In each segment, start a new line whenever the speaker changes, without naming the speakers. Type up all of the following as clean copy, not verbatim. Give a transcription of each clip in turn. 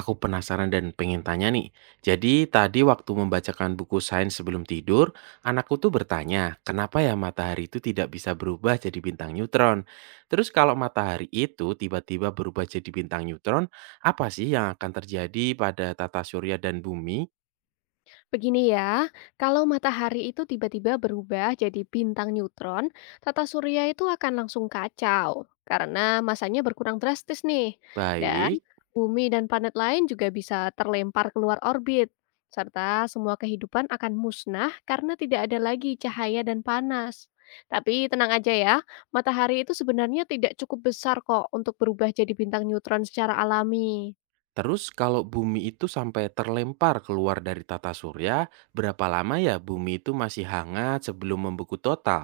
Aku penasaran dan pengen tanya nih. Jadi tadi waktu membacakan buku sains sebelum tidur, anakku tuh bertanya, kenapa ya matahari itu tidak bisa berubah jadi bintang neutron? Terus kalau matahari itu tiba-tiba berubah jadi bintang neutron, apa sih yang akan terjadi pada tata surya dan bumi?
Begini ya, kalau matahari itu tiba-tiba berubah jadi bintang neutron, tata surya itu akan langsung kacau karena masanya berkurang drastis nih. Dan
Baik,
bumi dan planet lain juga bisa terlempar keluar orbit, serta semua kehidupan akan musnah karena tidak ada lagi cahaya dan panas. Tapi tenang aja ya, matahari itu sebenarnya tidak cukup besar kok untuk berubah jadi bintang neutron secara alami.
terus kalau bumi itu sampai terlempar keluar dari tata surya, berapa lama ya bumi itu masih hangat sebelum membeku total?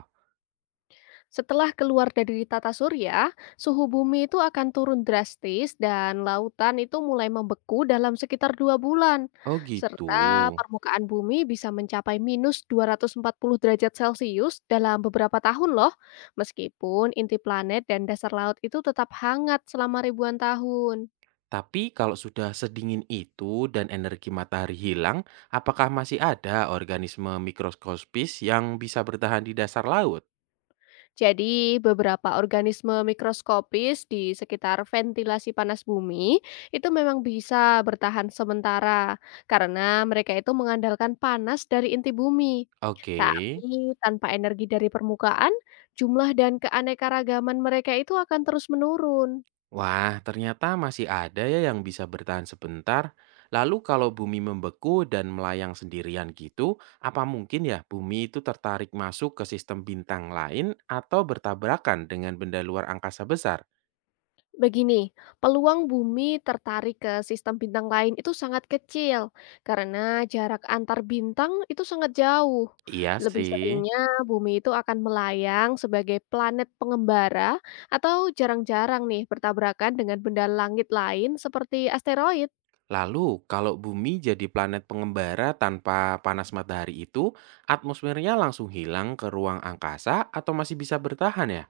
Setelah keluar dari tata surya, suhu bumi itu akan turun drastis dan lautan itu mulai membeku dalam sekitar 2 bulan.
Oh gitu.
Serta permukaan bumi bisa mencapai minus 240 derajat Celcius dalam beberapa tahun loh. Meskipun inti planet dan dasar laut itu tetap hangat selama ribuan tahun.
Tapi kalau sudah sedingin itu dan energi matahari hilang, apakah masih ada organisme mikroskopis yang bisa bertahan di dasar laut?
Jadi, beberapa organisme mikroskopis di sekitar ventilasi panas bumi itu memang bisa bertahan sementara karena mereka itu mengandalkan panas dari inti bumi.
Oke.
Tapi tanpa energi dari permukaan, jumlah dan keanekaragaman mereka itu akan terus menurun.
Wah, ternyata masih ada ya yang bisa bertahan sebentar. Lalu kalau bumi membeku dan melayang sendirian gitu, apa mungkin ya bumi itu tertarik masuk ke sistem bintang lain atau bertabrakan dengan benda luar angkasa besar?
Begini, peluang bumi tertarik ke sistem bintang lain itu sangat kecil karena jarak antar bintang itu sangat jauh.
Iya
Lebih
sih.
seringnya bumi itu akan melayang sebagai planet pengembara atau jarang-jarang nih bertabrakan dengan benda langit lain seperti asteroid.
Lalu, kalau bumi jadi planet pengembara tanpa panas matahari itu, atmosfernya langsung hilang ke ruang angkasa atau masih bisa bertahan ya?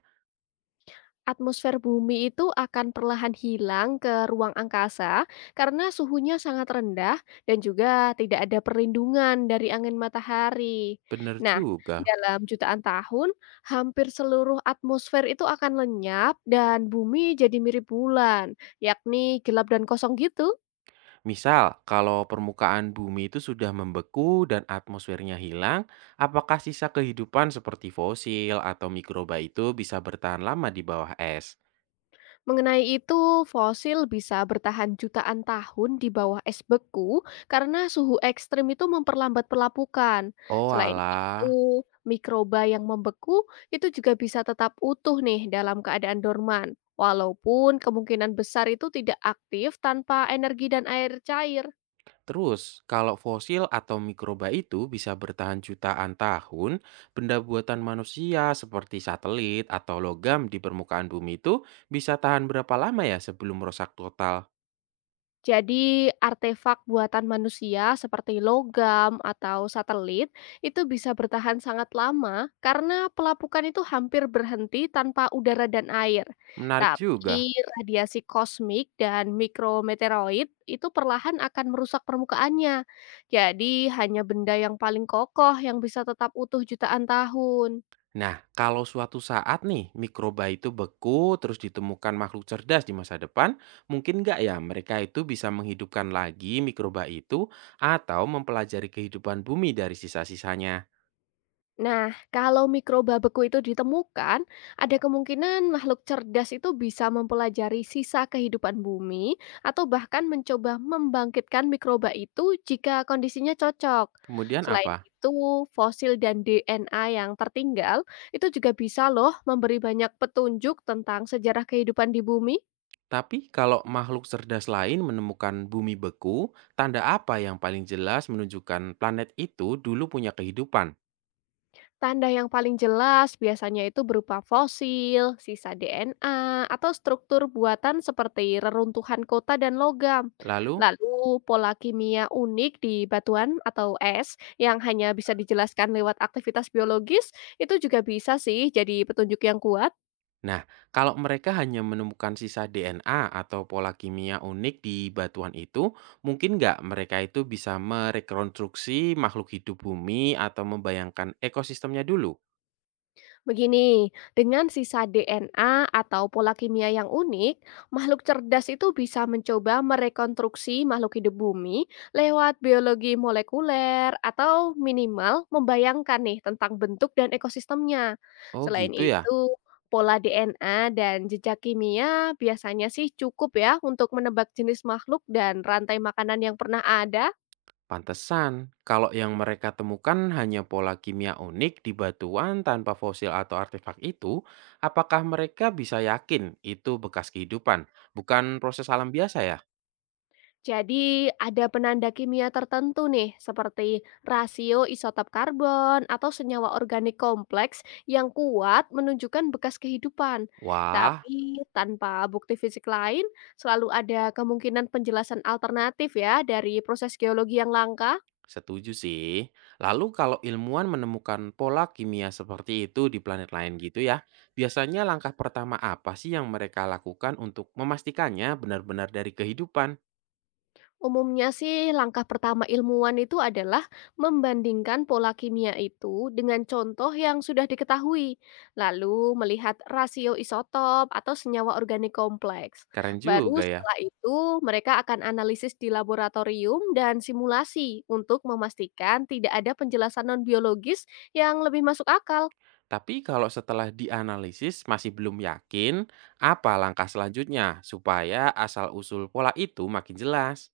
Atmosfer bumi itu akan perlahan hilang ke ruang angkasa karena suhunya sangat rendah dan juga tidak ada perlindungan dari angin matahari.
Bener
Nah,
juga.
dalam jutaan tahun, hampir seluruh atmosfer itu akan lenyap dan bumi jadi mirip bulan, yakni gelap dan kosong gitu.
Misal, kalau permukaan bumi itu sudah membeku dan atmosfernya hilang, apakah sisa kehidupan seperti fosil atau mikroba itu bisa bertahan lama di bawah es?
Mengenai itu, fosil bisa bertahan jutaan tahun di bawah es beku karena suhu ekstrim itu memperlambat pelapukan.
Oh
Selain itu,
alah.
mikroba yang membeku itu juga bisa tetap utuh nih dalam keadaan dorman, walaupun kemungkinan besar itu tidak aktif tanpa energi dan air cair.
Terus, kalau fosil atau mikroba itu bisa bertahan jutaan tahun, benda buatan manusia seperti satelit atau logam di permukaan bumi itu bisa tahan berapa lama ya sebelum rusak total?
Jadi, artefak buatan manusia seperti logam atau satelit itu bisa bertahan sangat lama karena pelapukan itu hampir berhenti tanpa udara dan air.
Menarik juga.
Tapi radiasi kosmik dan mikrometeoroid itu perlahan akan merusak permukaannya. Jadi hanya benda yang paling kokoh yang bisa tetap utuh jutaan tahun.
Nah, kalau suatu saat nih mikroba itu beku terus ditemukan makhluk cerdas di masa depan, mungkin nggak ya mereka itu bisa menghidupkan lagi mikroba itu atau mempelajari kehidupan bumi dari sisa-sisanya?
Nah, kalau mikroba beku itu ditemukan, ada kemungkinan makhluk cerdas itu bisa mempelajari sisa kehidupan bumi atau bahkan mencoba membangkitkan mikroba itu jika kondisinya cocok.
Kemudian
Selain
apa?
itu, fosil dan DNA yang tertinggal itu juga bisa loh memberi banyak petunjuk tentang sejarah kehidupan di bumi.
Tapi kalau makhluk cerdas lain menemukan bumi beku, tanda apa yang paling jelas menunjukkan planet itu dulu punya kehidupan?
Tanda yang paling jelas biasanya itu berupa fosil, sisa DNA, atau struktur buatan seperti reruntuhan kota dan logam.
Lalu,
Lalu pola kimia unik di batuan atau es yang hanya bisa dijelaskan lewat aktivitas biologis itu juga bisa sih jadi petunjuk yang kuat.
nah, kalau mereka hanya menemukan sisa DNA atau pola kimia unik di batuan itu, mungkin nggak mereka itu bisa merekonstruksi makhluk hidup bumi atau membayangkan ekosistemnya dulu?
Begini, dengan sisa DNA atau pola kimia yang unik, makhluk cerdas itu bisa mencoba merekonstruksi makhluk hidup bumi lewat biologi molekuler atau minimal membayangkan nih tentang bentuk dan ekosistemnya.
Oh
Selain
gitu ya?
itu, pola DNA dan jejak kimia biasanya sih cukup ya untuk menebak jenis makhluk dan rantai makanan yang pernah ada.
Pantesan, kalau yang mereka temukan hanya pola kimia unik di batuan tanpa fosil atau artefak itu, apakah mereka bisa yakin itu bekas kehidupan, bukan proses alam biasa ya?
Jadi ada penanda kimia tertentu nih seperti rasio isotop karbon atau senyawa organik kompleks yang kuat menunjukkan bekas kehidupan.
Wah,
Tapi tanpa bukti fisik lain, selalu ada kemungkinan penjelasan alternatif ya dari proses geologi yang langka.
setuju sih. Lalu kalau ilmuwan menemukan pola kimia seperti itu di planet lain gitu ya, biasanya langkah pertama apa sih yang mereka lakukan untuk memastikannya benar-benar dari kehidupan?
Umumnya sih langkah pertama ilmuwan itu adalah membandingkan pola kimia itu dengan contoh yang sudah diketahui, lalu melihat rasio isotop atau senyawa organik kompleks.
Keren
Baru
juga ya.
setelah itu mereka akan analisis di laboratorium dan simulasi untuk memastikan tidak ada penjelasan non biologis yang lebih masuk akal.
Tapi kalau setelah dianalisis masih belum yakin, apa langkah selanjutnya supaya asal-usul pola itu makin jelas?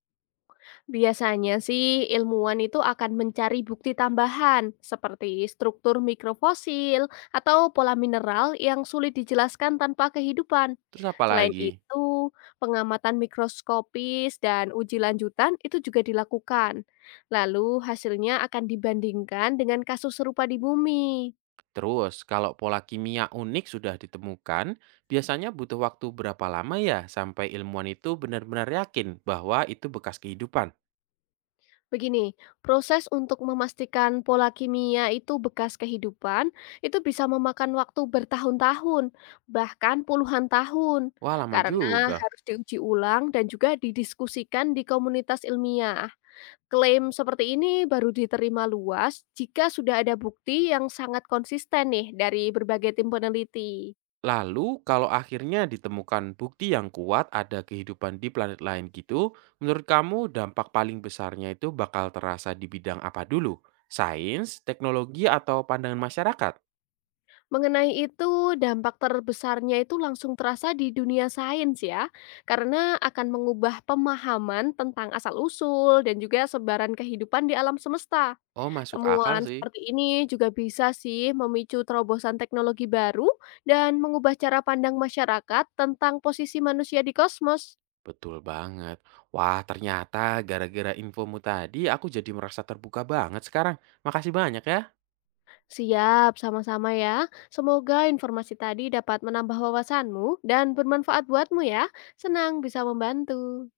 Biasanya sih ilmuwan itu akan mencari bukti tambahan seperti struktur mikrofosil atau pola mineral yang sulit dijelaskan tanpa kehidupan.
Terus apa
Selain
lagi?
itu, pengamatan mikroskopis dan uji lanjutan itu juga dilakukan. Lalu hasilnya akan dibandingkan dengan kasus serupa di bumi.
Terus kalau pola kimia unik sudah ditemukan, biasanya butuh waktu berapa lama ya sampai ilmuwan itu benar-benar yakin bahwa itu bekas kehidupan?
Begini, proses untuk memastikan pola kimia itu bekas kehidupan itu bisa memakan waktu bertahun-tahun, bahkan puluhan tahun,
Wah, lama
karena
juga.
harus diuji ulang dan juga didiskusikan di komunitas ilmiah. Klaim seperti ini baru diterima luas jika sudah ada bukti yang sangat konsisten nih dari berbagai tim peneliti.
Lalu, kalau akhirnya ditemukan bukti yang kuat ada kehidupan di planet lain gitu, menurut kamu dampak paling besarnya itu bakal terasa di bidang apa dulu? Sains, teknologi, atau pandangan masyarakat?
Mengenai itu, dampak terbesarnya itu langsung terasa di dunia sains ya, karena akan mengubah pemahaman tentang asal-usul dan juga sebaran kehidupan di alam semesta.
Oh, masuk akal
Temuan
sih.
seperti ini juga bisa sih memicu terobosan teknologi baru dan mengubah cara pandang masyarakat tentang posisi manusia di kosmos.
Betul banget. Wah, ternyata gara-gara infomu tadi aku jadi merasa terbuka banget sekarang. Makasih banyak ya.
Siap, sama-sama ya. Semoga informasi tadi dapat menambah wawasanmu dan bermanfaat buatmu ya. Senang bisa membantu.